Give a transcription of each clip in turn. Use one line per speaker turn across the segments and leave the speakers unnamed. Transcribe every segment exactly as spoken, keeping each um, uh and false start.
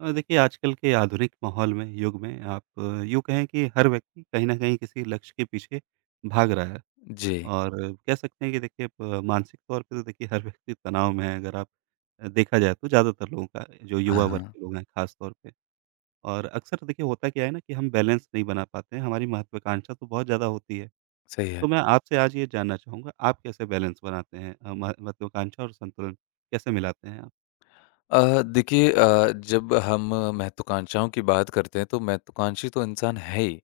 अ, देखिए आजकल के आधुनिक माहौल में, युग में आप अ, यूँ कहें कि हर व्यक्ति कहीं न कहीं किसी लक्ष्य के पीछे भाग रहा है
जी।
और कह सकते हैं कि देखिए प मानसिक तौर पे तो देखिए हर व्यक्ति तनाव में है अगर आप अ, देखा जाए तो ज़्यादातर लोगों का जो
हाँ,
युवा वर्ग
हाँ,
के लोग हैं ख़ास तौर पे। और अक्सर देखिए होता क्या है ना कि हम बैलेंस नहीं बना पाते हैं, हमारी महत्वाकांक्षा तो बहुत ज़्यादा होती है।
सही है।
तो मैं आपसे आज ये जानना चाहूँगा आप कैसे बैलेंस बनाते हैं, अ, मह महत्वाकांक्षा और संतुलन कैसे मिलाते हैं आप?
अ, देखिए अ, जब हम महत्वाकांक्षाओं की बात करते हैं, तो महत्वाकांक्षी तो इंसान है ही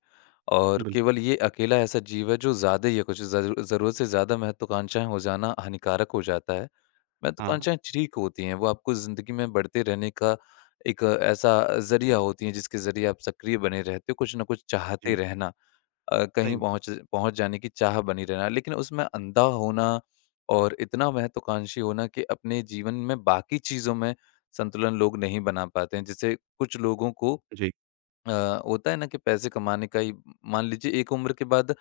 और
बिल
केवल ये अकेला ऐसा जीव है जो ज़्यादा या कुछ ज़रू ज़रूरत से ज़्यादा महत्वाकांक्षाएँ हो जाना हानिकारक हो जाता है।
हाँ, हाँ।
महत्वाकांक्षाएँ ठीक होती हैं, वो आपको ज़िंदगी में बढ़ते रहने का एक अ, ऐसा ज़रिया होती हैं, जिसके ज़रिए आप सक्रिय बने रहते हो, कुछ न कुछ चाहते
जी,
रहना। अ,
सही
कहीं
बात।
पहुँच पहुँच जाने की चाह बनी रहना। लेकिन उसमें अंधा होना और इतना महत्वाकांक्षी होना कि अपने जीवन में बाकी चीज़ों में संतुलन लोग नहीं बना पाते हैं। जैसे कुछ लोगों को
जी।
अ, होता है ना कि पैसे कमाने का ही मान लीजिए एक उम्र के बाद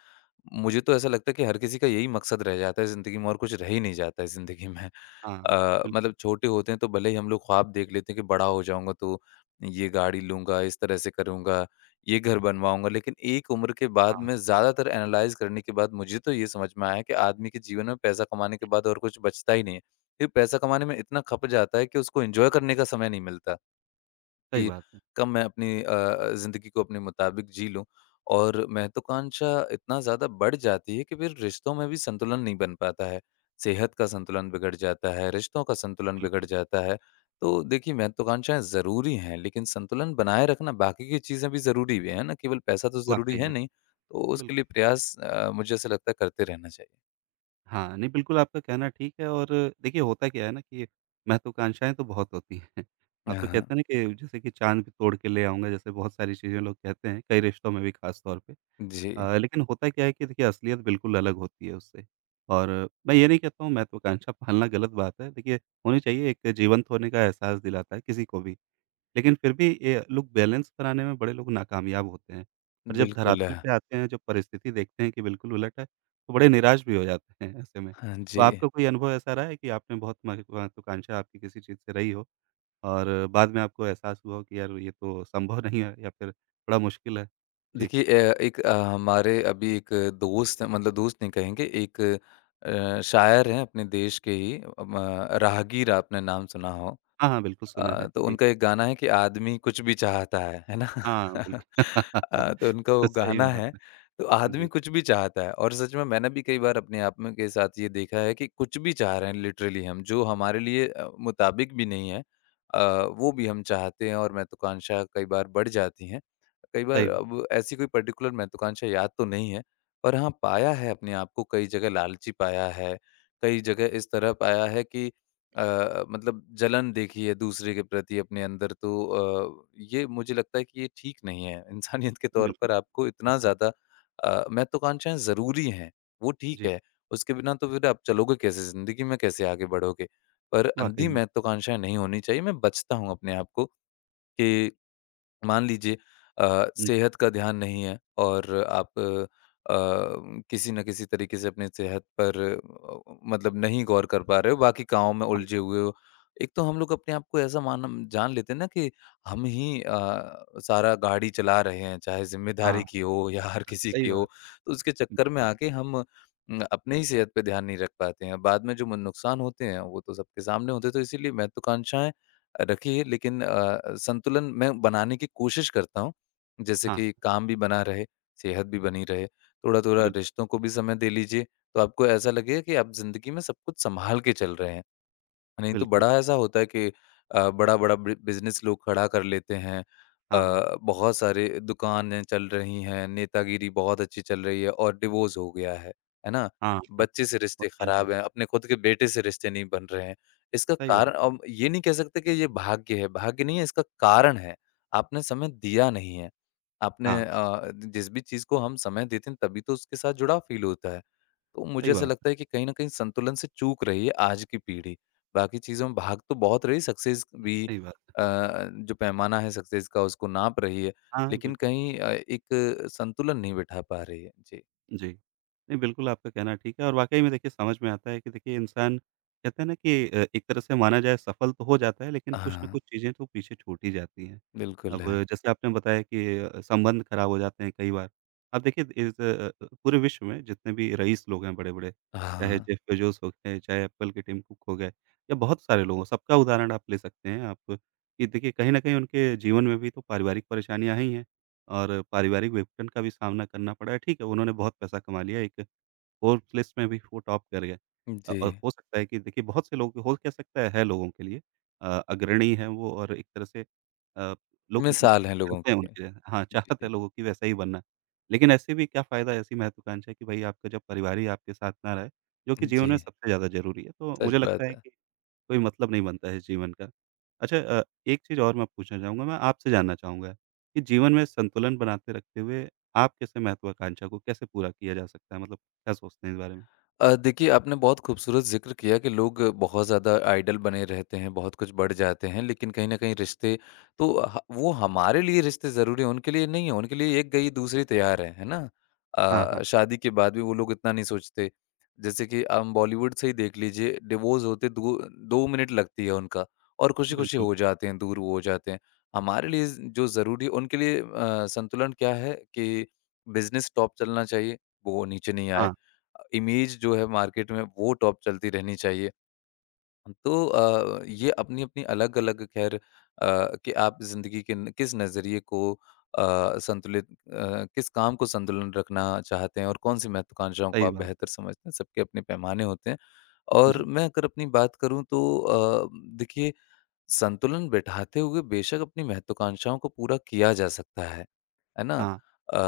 मुझे तो ऐसा लगता है कि हर किसी का यही मकसद रह जाता है ज़िंदगी में और कुछ रह ही नहीं जाता है ज़िंदगी में।
हाँ, हाँ।
अ,
बिल्कुल।
मतलब छोटे होते हैं तो भले ही हम लोग ख्वाब देख लेते हैं कि बड़ा हो जाऊँगा तो ये गाड़ी लूँगा, इस तरह से करूँगा, ये घर बनवाऊँगा। लेकिन एक उम्र के बाद
हाँ,
में ज़्यादातर एनालाइज़ करने के बाद मुझे तो ये समझ में आया कि आदमी के जीवन में पैसा कमाने के बाद और कुछ बचता ही नहीं है। फिर पैसा कमाने में इतना खप जाता है कि उसको एन्जॉय करने का समय नहीं मिलता।
सही
कि
बात है,
कब मैं अपनी अ अ, ज़िंदगी को अपने मुताबिक जी लूँ और महत्वाकांक्षा इतना ज़्यादा बढ़ जाती है कि फिर रिश्तों में भी संतुलन नहीं बन पाता है। सेहत का संतुलन बिगड़ जाता है, रिश्तों का संतुलन बिगड़ जाता है। तो देखिए महत्वाकांक्षाएँ ज़रूरी हैं, लेकिन संतुलन बनाए रखना बाकी की चीज़ें भी ज़रूरी भी है ना, केवल पैसा तो ज़रूरी
वाक़ई
है
में,
नहीं। तो उसके लिए
बिल्कुल।
प्रयास अ, मुझे ऐसा लगता है करते रहना चाहिए।
हाँ, नहीं बिल्कुल आपका कहना ठीक है। और देखिए होता क्या है ना कि महत्वाकांक्षाएँ तो बहुत होती हैं। हाँ, तो
हाँ,
कहते हैं ना कि जैसे कि चाँद भी तोड़ के ले आऊँगा जैसे बहुत सारी चीज़ें लोग कहते हैं, कई रिश्तों में भी ख़ास तौर पे।
जी।
अ, लेकिन होता क्या है कि देखिए असलियत बिल्कुल अलग होती है उससे। और मैं ये नहीं कहता हूँ महत्वाकांक्षा पालना गलत बात है। देखिए होनी चाहिए, एक जीवंत होने का एहसास दिलाता है किसी को भी। लेकिन फिर भी ये लोग बैलेंस बनाने में बड़े लोग नाकामयाब होते हैं और जब
बिल्कुल।
धरातल पे आते हैं, जब परिस्थिति देखते हैं कि बिल्कुल उलट है, तो बड़े निराश भी हो जाते हैं ऐसे में।
हाँ
तो
जी।
आपका कोई अनुभव ऐसा रहा है कि आपने बहुत मह महत्वाकांक्षा आपकी किसी चीज़ से रही हो और बाद में आपको एहसास हुआ हो कि यार ये तो संभव नहीं है या फिर बड़ा मुश्किल है? जी।
देखिए अ, एक अ, हमारे अभी एक दोस्त मतलब दोस्त नहीं कहेंगे एक अ, शायर हैं अपने देश के ही अम, अ, राहगीर आपने नाम सुना हो
हाँ, हाँ, बिल्कुल सुना है।
अ, तो
जी।
उनका एक गाना है कि आदमी कुछ भी चाहता है है ना।
हाँ, बिल्कुल।
अ, तो उनका वो
सही
गाना
बात
है तो
है।
आदमी
जी,
कुछ भी चाहता है और सच में मैंने भी कई बार अपने आप में के साथ ये देखा है कि कुछ भी चाह रहे हैं लिटरली हम जो हमारे लिए अ, मुताबिक भी नहीं है अ, वो भी हम चाहते हैं और महत्वाकांक्षा कई बार बढ़ जाती हैं। कई बार
सही बात।
अब ऐसी कोई पर्टिकुलर महत्वाकांक्षा याद तो नहीं है, पर हाँ, पाया है अपने आप को कई जगह लालची पाया है, कई जगह इस तरह पाया है कि अ, मतलब जलन देखी है दूसरे के प्रति अपने अंदर तो अ, ये मुझे लगता है कि ये ठीक नहीं है। इंसानियत के तौर
बिल्कुल,
पर आपको इतना ज़्यादा अ, महत्वाकांक्षाएँ ज़रूरी हैं, वो ठीक
जी,
है, उसके बिना तो फिर आप चलोगे कैसे? ज़िंदगी में कैसे आगे बढ़ोगे? पर
वाक़ई
अंधी
में।
महत्वाकांक्षाएँ नहीं होनी चाहिए, मैं बचता हूँ अपने आप को कि मान लीजिए अ,
हुँ,
सेहत का ध्यान नहीं है और आप अ, किसी न किसी तरीके से अपनी सेहत पर अ, मतलब नहीं गौर कर पा रहे हो, बाकी कामों में उलझे
हाँ,
हुए हो। एक तो हम लोग अपने आप को ऐसा मान जान लेते हैं ना कि हम ही अ, सारा गाड़ी चला रहे हैं, चाहे
हाँ,
ज़िम्मेदारी की हो या हर किसी की
सही
हो,
बात।
तो उसके चक्कर में
बिल्कुल।
आके हम उम, अपने ही सेहत पे ध्यान नहीं रख पाते हैं। बाद में जो म नुकसान होते हैं, वो तो सबके सामने होते हैं, तो इसीलिए महत्वाकांक्षाएँ रखी है लेकिन अ, संतुलन मैं बनाने की कोशिश करता हूँ। जैसे
हाँ,
कि काम भी बना रहे, सेहत भी बनी रहे, थोड़ा-थोड़ा
बिल्कुल।
रिश्तों को भी समय दे लीजिए, तो आपको ऐसा लगेगा कि आप ज़िंदगी में सब कुछ सँभाल के चल रहे हैं। नहीं तो
बिल्कुल,
बड़ा ऐसा होता है कि अ, बड़ा-बड़ा बि बिज़नेस लोग खड़ा कर लेते हैं।
हाँ।
अ, बहुत सारे दुकानें चल रही हैं, नेतागिरी बहुत अच्छी चल रही है और डिवोर्स हो गया है, है ना?
हाँ, हाँ,
बच्चे से रिश्ते
होता है ये,
खराब हैं, अपने खुद के बेटे से रिश्ते नहीं बन रहे हैं। इसका
सही
कारण
बात है।
अब ये नहीं कह सकते कि ये भाग्य है, भाग्य नहीं है इसका कारण है। आपने समय दिया नहीं है। आपने
हाँ,
अ, जिस भी चीज़ को हम समय देते हैं तभी तो उसके साथ जुड़ाव फ़ील होता है। तो मुझे
सही
ऐसा
बात
लगता है कि कहीं न कहीं संतुलन से चूक रही है आज की पीढ़ी। बाकी चीज़ों में भाग तो बहुत रही, सक्सेस
है,
भी
सही बात
अ,
है।
जो पैमाना है सक्सेस का उसको नाप रही है,
हाँ,
लेकिन
बिल्कुल।
कहीं अ, एक संतुलन नहीं बिठा पा रही है। जी।
जी। नहीं, बिल्कुल आपका कहना ठीक है और वाक़ई में देखिए समझ में आता है कि देखिए इंसान कहते हैं ना कि अ, एक तरह से माना जाए सफल तो हो जाता है लेकिन कुछ न
हाँ,
कुछ चीज़ें तो पीछे छूट ही जाती हैं।
बिल्कुल
अब
है।
जैसे आपने बताया कि अ, संबंध ख़राब हो जाते हैं कई बार। अब देखिए इस अ अ, पूरे विश्व में जितने भी रईस लोग हैं बड़े-बड़े, चाहे
हाँ,
जेफ बेजोस हो गए, चाहे एप्पल के टिम कुक हो गए या बहुत सारे लोग हों, सबका उदाहरण आप ले सकते हैं आप कि देखिए कहीं न कहीं उनके जीवन में भी तो पारिवारिक परेशानियाँ आई हैं। और पारिवारिक विघटन का भी सामना करना पड़ा। है। ठीक है, उन्होंने बहुत पैसा कमा लिया, एक फोर्ब्स लिस्ट में भी वो टॉप कर गए। अ,
जी।
और हो सकता है कि देखिए बहुत से लोग हो कह सकता है, है लोगों के लिए अ, अग्रणी हैं वो और एक तरह से अ, लोग उम,
मिसाल हैं लोगों
चाहते हैं
के। लिए।
उनके। हाँ, चाहत है
जी,
लोगों की वैसा ही बनना। लेकिन ऐसे भी क्या फ़ायदा ऐसी महत्वाकांक्षा कि भई आपका जब परिवार ही आपके साथ ना रहे, जो कि जीवन
जी।
में सबसे ज़्यादा ज़रूरी है। तो
सच
मुझे
बात
लगता है
है।
कि कोई मतलब नहीं बनता है जीवन का। अच्छा अ, एक चीज़ और मैं पूछना चाहूँगा, मैं आपसे जानना चाहूँगा कि जीवन में संतुलन बनाते रखते हुए आप कैसे महत्वाकांक्षा को कैसे पूरा किया जा सकता है? मतलब क्या सोचते हैं इस बारे में?
अ, देखिए आपने बहुत खूबसूरत ज़िक्र किया कि लोग बहुत ज़्यादा आइडल बने रहते हैं, बहुत कुछ बढ़ जाते हैं, लेकिन कहीं न कहीं रिश्ते तो ह वो हमारे लिए रिश्ते ज़रूरी हैं, उनके लिए नहीं हैं, उनके लिए एक गई दूसरी तैयार है, है ना?
हाँ, हाँ,
अ, शादी के बाद भी वो लोग इतना नहीं सोचते। जैसे कि हम बॉलीवुड से ही देख लीजिए, डिवोर्स होते दो 2 मिनट लगती है उनका और खुशी-खुशी
बिल्कुल।
हो जाते हैं, दूर वो हो जाते हैं। हमारे लिए ज़ जो ज़रूरी है उनके लिए अ, संतुलन क्या है कि बिज़नेस टॉप चलना चाहिए, वो नीचे नहीं आए।
हाँ,
इमेज जो है मार्केट में वो टॉप चलती रहनी चाहिए। तो अ, ये अपनी-अपनी अलग-अलग खैर अ, कि आप ज़िंदगी के न किस नज़रिए को अ, संतुलित अ, किस काम को संतुलन रखना चाहते हैं और कौन-सी महत्वाकांक्षाओं को
सही
आप
बात
बेहतर
है।
समझते हैं, सबके अपने पैमाने होते हैं। और
जी,
मैं अगर अपनी बात करूँ तो अ, देखिए संतुलन बिठाते हुए बेशक अपनी महत्वाकांक्षाओं को पूरा किया जा सकता है, है ना?
हाँ,
अ,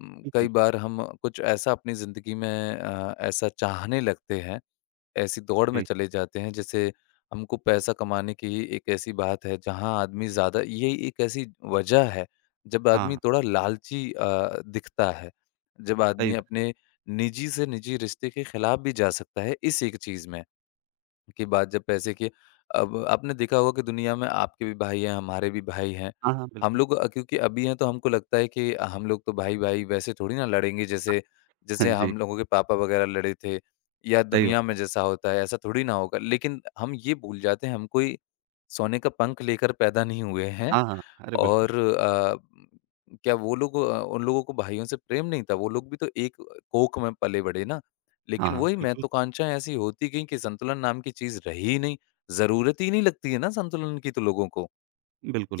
म कई
बिल्कुल,
बार हम कुछ ऐसा अपनी ज़िंदगी में अ, ऐसा चाहने लगते हैं, ऐसी दौड़ में
जी,
चले जाते हैं जैसे हमको पैसा कमाने की ही एक ऐसी बात है जहाँ आदमी ज़्यादा ये एक ऐसी वजह है, जब आदमी
हाँ,
थोड़ा लालची अ, दिखता है, जब
सही
आदमी
बात है।
अपने निजी से निजी रिश्ते के खिलाफ भी जा सकता है इस एक चीज़ में। की बात जब पैसे की अब आपने देखा होगा कि दुनिया में आपके भी भाई हैं, हमारे भी भाई हैं।
हाँ, हाँ,
हम
बिल्कुल।
लोग अ, क्योंकि अभी हैं तो हमको लगता है कि हम लोग तो भाई-भाई वैसे थोड़ी ना लड़ेंगे जैसे
हाँ,
जैसे
जी,
हम लोगों के पापा वगैरह लड़े थे या
सही
दुनिया में
बात है।
जैसा होता है, ऐसा थोड़ी ना होगा। लेकिन हम ये भूल जाते हैं हम कोई सोने का पंख लेकर पैदा नहीं हुए हैं।
हाँ, हाँ, अरे बिल्कुल।
और अ, क्या वो लोग अ, उन लोगों को भाइयों से प्रेम नहीं था, वो लोग भी तो एक कोख में पले-बड़े ना।
हाँ,
लेकिन
हाँ,
वही
बिल्कुल,
महत्वाकांक्षाएँ ऐसी होती गईं कि संतुलन नाम की चीज़ रही ही नहीं, ज़रूरत ही नहीं लगती है ना संतुलन की तो लोगों को।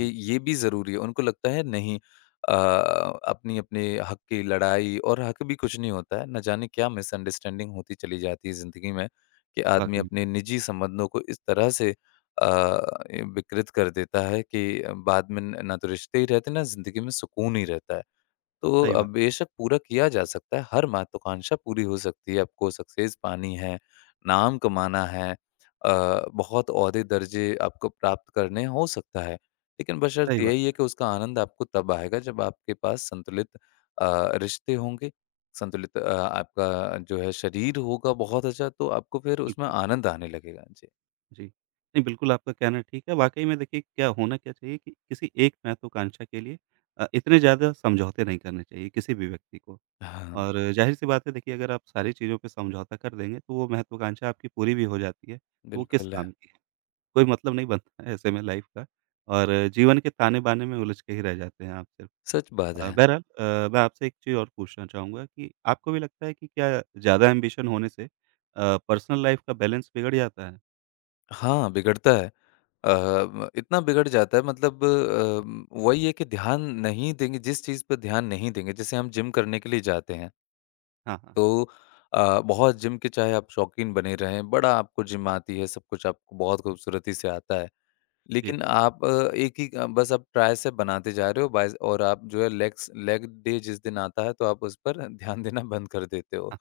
ये ये भी ज़रूरी है। उनको लगता है नहीं अ, अपनी-अपने हक की लड़ाई और हक भी कुछ नहीं होता है। ना जाने क्या मिसअंडरस्टैंडिंग होती चली जाती है ज़िंदगी में कि आदमी
वाक़ई
अपने
में।
निजी संबंधों को इस तरह से अ, विकृत कर देता है कि बाद में न ना तो रिश्ते ही रहते, ना ज़िंदगी में सुकून ही रहता है। तो
सही
अ,
बात,
बेशक पूरा किया जा सकता है, हर महत्वाकांक्षा पूरी हो सकती है। आपको सक्सेस पानी है, नाम कमाना है अ, बहुत ओहदे, दर्जे आपको प्राप्त करने हो सकता है। लेकिन
सही
बशर्ते
बात,
यही है कि उसका आनंद आपको तब आएगा जब आपके पास संतुलित अ, रिश्ते होंगे, संतुलित अ, आपका जो है शरीर होगा बहुत अच्छा, तो आपको फिर उसमें
बिल्कुल।
आनंद आने लगेगा। जी।
जी। नहीं, बिल्कुल आपका कहना ठीक है। वाक़ई में देखिए क्या होना क्या चाहिए कि किसी एक महत्वाकांक्षा के लिए अ, इतने ज़्यादा समझौते नहीं करने चाहिए किसी भी व्यक्ति को।
हाँ,
और ज़ाहिर-सी बात है देखिए अगर आप सारी चीज़ों पे समझौता कर देंगे तो वो महत्वाकांक्षा आपकी पूरी भी हो जाती है, तो वो किस
बिल्कुल,
काम की है? कोई मतलब नहीं बनता है ऐसे में लाइफ़ का और जीवन के ताने-बाने में उलझ के ही रह जाते हैं आप सिर्फ़।
सच बात
अ,
है।
बहरहाल, अ, मैं आपसे एक चीज़ और पूछना चाहूँगा कि आपको भी लगता है कि क्या ज़्यादा एम्बिशन होने से अ, पर्सनल लाइफ़ का बैलेंस बिगड़ जाता है?
हाँ, बिगड़ता है। अ, म इतना बिगड़ जाता है मतलब अ, वही है कि ध्यान नहीं देंगे जिस चीज़ पे ध्यान नहीं देंगे, जैसे हम जिम करने के लिए जाते हैं,
हाँ, हाँ।
तो अ, बहुत जिम के चाहे आप शौकीन बने रहें, बड़ा आपको जिम आती है, सब कुछ आपको बहुत खूबसूरती से आता है।
जी।
लेकिन आप अ, एक ही अ, बस आप ट्राइसेप बनाते जा रहे हो बाइस और आप जो है लेग्स लेग डे जिस दिन आता है तो आप उस पर ध्यान देना बंद कर देते हो।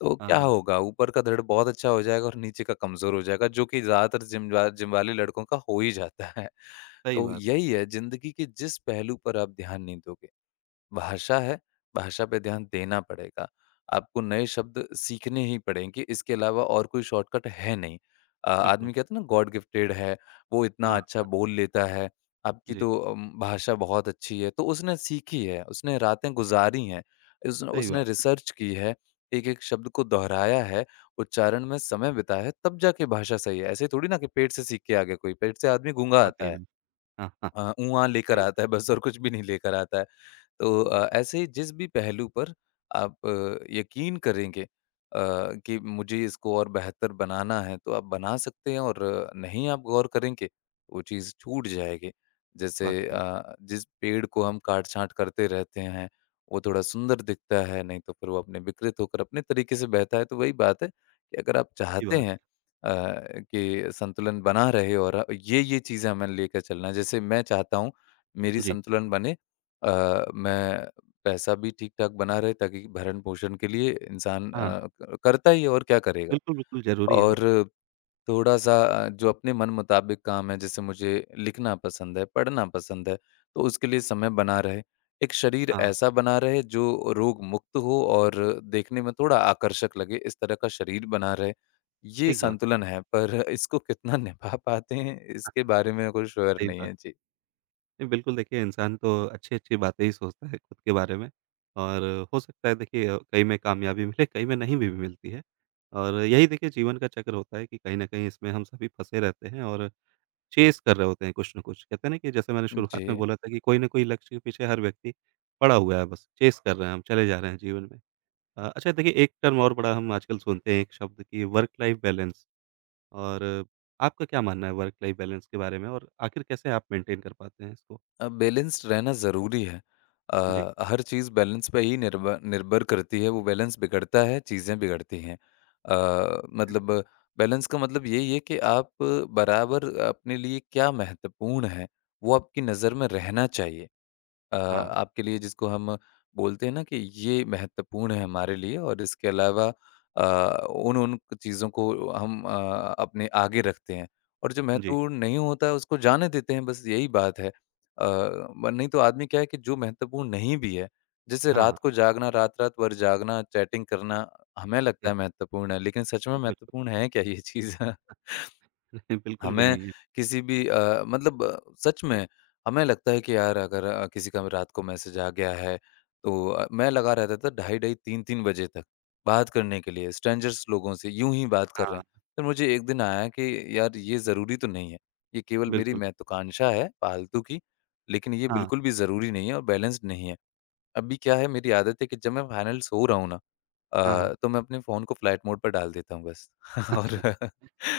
तो क्या
हाँ,
होगा ऊपर का दृढ़ बहुत अच्छा हो जाएगा और नीचे का कमज़ोर हो जाएगा जो कि ज़्यादातर जिम वा जिम वाले लड़कों का हो ही जाता है।
सही
तो
बात,
यही है ज़िंदगी के जिस पहलू पर आप ध्यान नहीं दोगे भाषा है, भाषा पे ध्यान देना पड़ेगा। आपको नए शब्द सीखने ही पड़ेंगे, इसके अलावा और कोई शॉर्टकट है नहीं। अ,
बिल्कुल।
आदमी कहते हैं ना गॉड गिफ्टेड है, वो इतना
हाँ,
अच्छा बोल लेता है, आपकी
जी,
तो अम, भाषा बहुत अच्छी है, तो उसने सीखी है, उसने रातें गुज़ारी हैं, उस
सही
उसने
बात है,
रिसर्च की है, एक-एक शब्द को दोहराया है, उच्चारण में समय बिताया है, तब जाके भाषा सही है। ऐसे थोड़ी ना कि पेट से सीख के आ गया कोई, पेट से आदमी गूँगा आता
वाक़ई
है।
में। हाँ, हाँ,
अ, ऊँआ लेकर
सही
आता है
बात,
बस और कुछ भी नहीं लेकर आता है। तो
है जी,
अ, ऐसे जिस भी पहलू पर आप अ, यकीन करेंगे अ, कि मुझे इसको और बेहतर बनाना है तो आप बना सकते हैं और नहीं आप गौर करेंगे वो चीज़ छूट जाएगी। जैसे
वाक़ई में,
अ, जिस पेड़ को हम काट-छाँट करते रहते हैं, वो थोड़ा सुंदर दिखता है, नहीं तो फिर वो अपने विकृत होकर अपने तरीके से बहता है। तो वही बात है कि अगर आप
सही
चाहते
बात,
हैं अ, कि संतुलन बना रहे और ये-ये चीज़ें हमें लेकर चलना है। जैसे मैं चाहता हूँ मेरी
जी।
संतुलन बने अ, मैं पैसा भी ठीक-ठाक बना रहे ताकि भरण-पोषण के लिए इंसान
हाँ,
अ, क करता ही है और क्या करेगा?
बिल्कुल, बिल्कुल ज़रूरी है वो तो।
और थोड़ा-सा अ, जो अपने मन मुताबिक काम है जैसे मुझे लिखना पसंद है, पढ़ना पसंद है, तो उसके लिए समय बना रहे। एक शरीर
हाँ,
ऐसा बना रहे जो रोग मुक्त हो और देखने में थोड़ा आकर्षक लगे, इस तरह का शरीर बना रहे। ये
ठीक बात,
संतुलन है पर इसको कितना निभा पाते हैं
हाँ,
इसके
हाँ,
बारे में कोई श्योर
सही
नहीं
बात।
है। जी।
नहीं, बिल्कुल देखिए इंसान तो अच्छी-अच्छी बातें ही सोचता है खुद के बारे में और हो सकता है देखिए कहीं में कामयाबी मिले, कहीं में नहीं भी मिलती है और यही देखिए जीवन का चक्र होता है कि कहीं न कहीं इसमें हम सभी फँसे रहते हैं और चेज़ कर रहे होते हैं कुछ ना कुछ। कहते हैं ना कि जैसे मैंने शुरुआत में
जी।
बोला था कि कोई ना कोई लक्ष्य के पीछे हर व्यक्ति पड़ा हुआ है बस, चेज़ कर रहे हैं हम, चले जा रहे हैं जीवन में। अ, अच्छा देखिए एक टर्म और बड़ा हम आजकल सुनते हैं एक शब्द कि वर्क लाइफ़ बैलेंस। और आपका क्या मानना है वर्क लाइफ़ बैलेंस के बारे में और आखिर कैसे आप मेंटेन कर पाते हैं इसको?
अ, बैलेंस्ड रहना ज़रूरी है।
जी।
अ, हर चीज़ बैलेंस पे ही निर्भर निर्भर करती है, वो बैलेंस बिगड़ता है, चीज़ें बिगड़ती हैं। अ, मतलब बैलेंस का मतलब यही है कि आप बराबर अपने लिए क्या महत्वपूर्ण है, वो आपकी नज़र में रहना चाहिए। अ,
हाँ।
आपके लिए जिसको हम बोलते हैं ना कि ये महत्वपूर्ण है हमारे लिए और इसके अलावा अ, उन उन चीज़ों को हम अ, अपने आगे रखते हैं और जो
जी।
महत्वपूर्ण नहीं होता है उसको जाने देते हैं बस यही बात है। अ, ब नहीं तो आदमी क्या है कि जो महत्वपूर्ण नहीं भी है, जैसे
हाँ,
रात
हाँ।
को जागना, रात-रात भर जागना, चैटिंग करना हमें लगता
हाँ,
है महत्वपूर्ण है, लेकिन सच में
बिल्कुल।
महत्वपूर्ण है क्या ये चीज़?
नहीं, बिल्कुल भी
हमें
नहीं है।
किसी भी अ, मतलब अ, सच में हमें लगता है कि यार अगर अ, किसी का रात को मैसेज आ गया है तो अ, मैं लगा रहता था ढाई ढाई तीन तीन बजे तक बात करने के लिए स्ट्रेंजर्स लोगों से यूं ही बात कर रहे
हाँ,
हैं तो मुझे एक दिन आया कि यार ये ज़रूरी तो नहीं है, ये केवल मेरी
बिल्कुल।
महत्वाकांक्षा है फालतू की, लेकिन ये
हाँ, हाँ।
बिल्कुल भी ज़रूरी नहीं है और बैलेंस्ड नहीं है। अभी क्या है, मेरी आदत है कि जब मैं फाइनल सो रहा हूँ ना,
हाँ,
अ, तो मैं अपने फ़ोन को फ्लाइट मोड पर डाल देता हूँ बस।
अच्छा।
और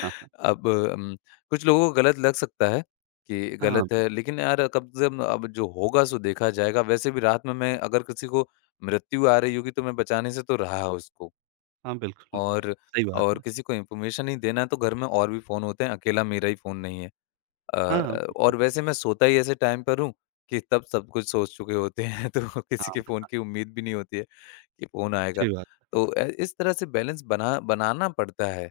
हाँ, हाँ।
अब अम, कुछ लोगों को गलत लग सकता है कि
हाँ,
गलत
बिल
है, लेकिन यार कम से कम अब जो होगा सो देखा जाएगा। वैसे भी रात में मैं अगर किसी को मृत्यु आ रही होगी तो मैं बचाने से तो रहा उसको।
हाँ, बिल्कुल।
और
सही बात
और
है।
किसी को इन्फॉर्मेशन ही देना है तो घर में और भी फ़ोन होते हैं, अकेला मेरा ही फ़ोन नहीं है। अ
हाँ,
अ,
बिल्कुल।
और वैसे मैं सोता ही ऐसे टाइम पर हूँ कि तब सब कुछ सोच चुके होते हैं। तो किसी
हाँ,
के फ़ोन की
हाँ।
उम्मीद भी नहीं होती है कि फ़ोन आएगा।
अच्छी बात है।
तो अ, इस तरह से बैलेंस बना बनाना पड़ता है।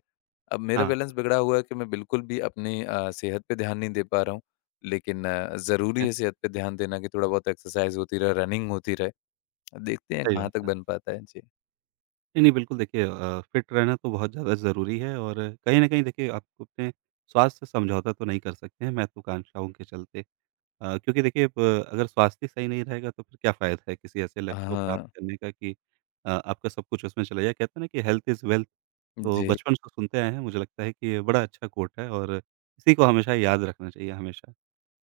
अब मेरा
हाँ, हाँ।
बैलेंस बिगड़ा हुआ है कि मैं बिल्कुल भी अपनी अ, सेहत पे ध्यान नहीं दे पा रहा हूँ। लेकिन अ, ज़रूरी है सेहत पे ध्यान देना कि थोड़ा बहुत एक्सरसाइज़ होती रहे, रनिंग होती रहे। देखते हैं
सही
कहाँ
बात
तक
है।
बन पाता है। जी।
नहीं, नहीं बिल्कुल देखिए, अ, फिट रहना तो बहुत ज़्यादा ज़रूरी है और कहीं न कहीं देखिए आप अपने स्वास्थ्य से समझौता तो नहीं कर सकते हैं महत्वाकांक्षाओं के चलते। अ, क्योंकि देखिए ब अगर स्वास्थ्य ही सही नहीं रहेगा तो फिर क्या फ़ायदा है किसी ऐसे लक्ष्य को प्राप्त
हाँ।
करने का कि अ, आपका सब कुछ उसमें चला जाए। कहते हैं ना कि हेल्थ इज़ वेल्थ। तो
जी।
बचपन से सुनते आए हैं, मुझे लगता है कि ये बड़ा अच्छा कोट है और इसी को हमेशा याद रखना चाहिए हमेशा।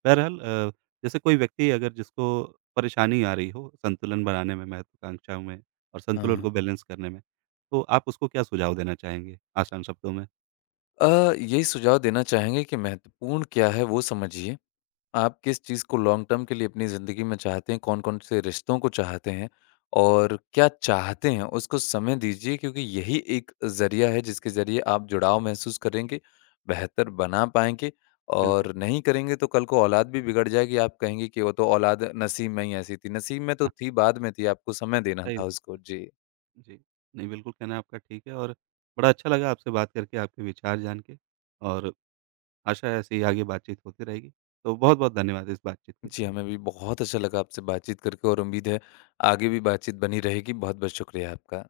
बहरहाल अ, जैसे कोई व्यक्ति अगर जिसको परेशानी आ रही हो संतुलन बनाने में, महत्वाकांक्षाओं में और संतुलन
हाँ।
को बैलेंस करने में, तो आप उसको क्या सुझाव देना चाहेंगे आसान शब्दों में?
अ, यही सुझाव देना चाहेंगे कि महत्वपूर्ण क्या है वो समझिए। आप किस चीज़ को लॉन्ग टर्म के लिए अपनी ज़िंदगी में चाहते हैं? कौन-कौन से रिश्तों को चाहते हैं? और क्या चाहते हैं, उसको समय दीजिए क्योंकि यही एक ज़रिया है जिसके ज़रिए आप जुड़ाव महसूस करेंगे, बेहतर बना पाएँगे
बिल्कुल,
और नहीं करेंगे तो कल को औलाद भी बिगड़ जाएगी। आप कहेंगे कि वो तो औलाद नसीब में ही ऐसी थी। नसीब में तो
हाँ,
थी, बाद में थी, आपको समय देना
सही
था उसको।
बात।
जी।
जी। नहीं, बिल्कुल कहना आपका ठीक है और बड़ा अच्छा लगा आपसे बात करके, आपके विचार जान के और आशा है ऐसे ही आगे बातचीत होती रहेगी। तो बहुत-बहुत धन्यवाद इस बातचीत के
जी,
लिए।
हमें भी बहुत अच्छा लगा आपसे बातचीत करके और उम्मीद है आगे भी बातचीत बनी रहेगी। बहुत-बहुत शुक्रिया आपका।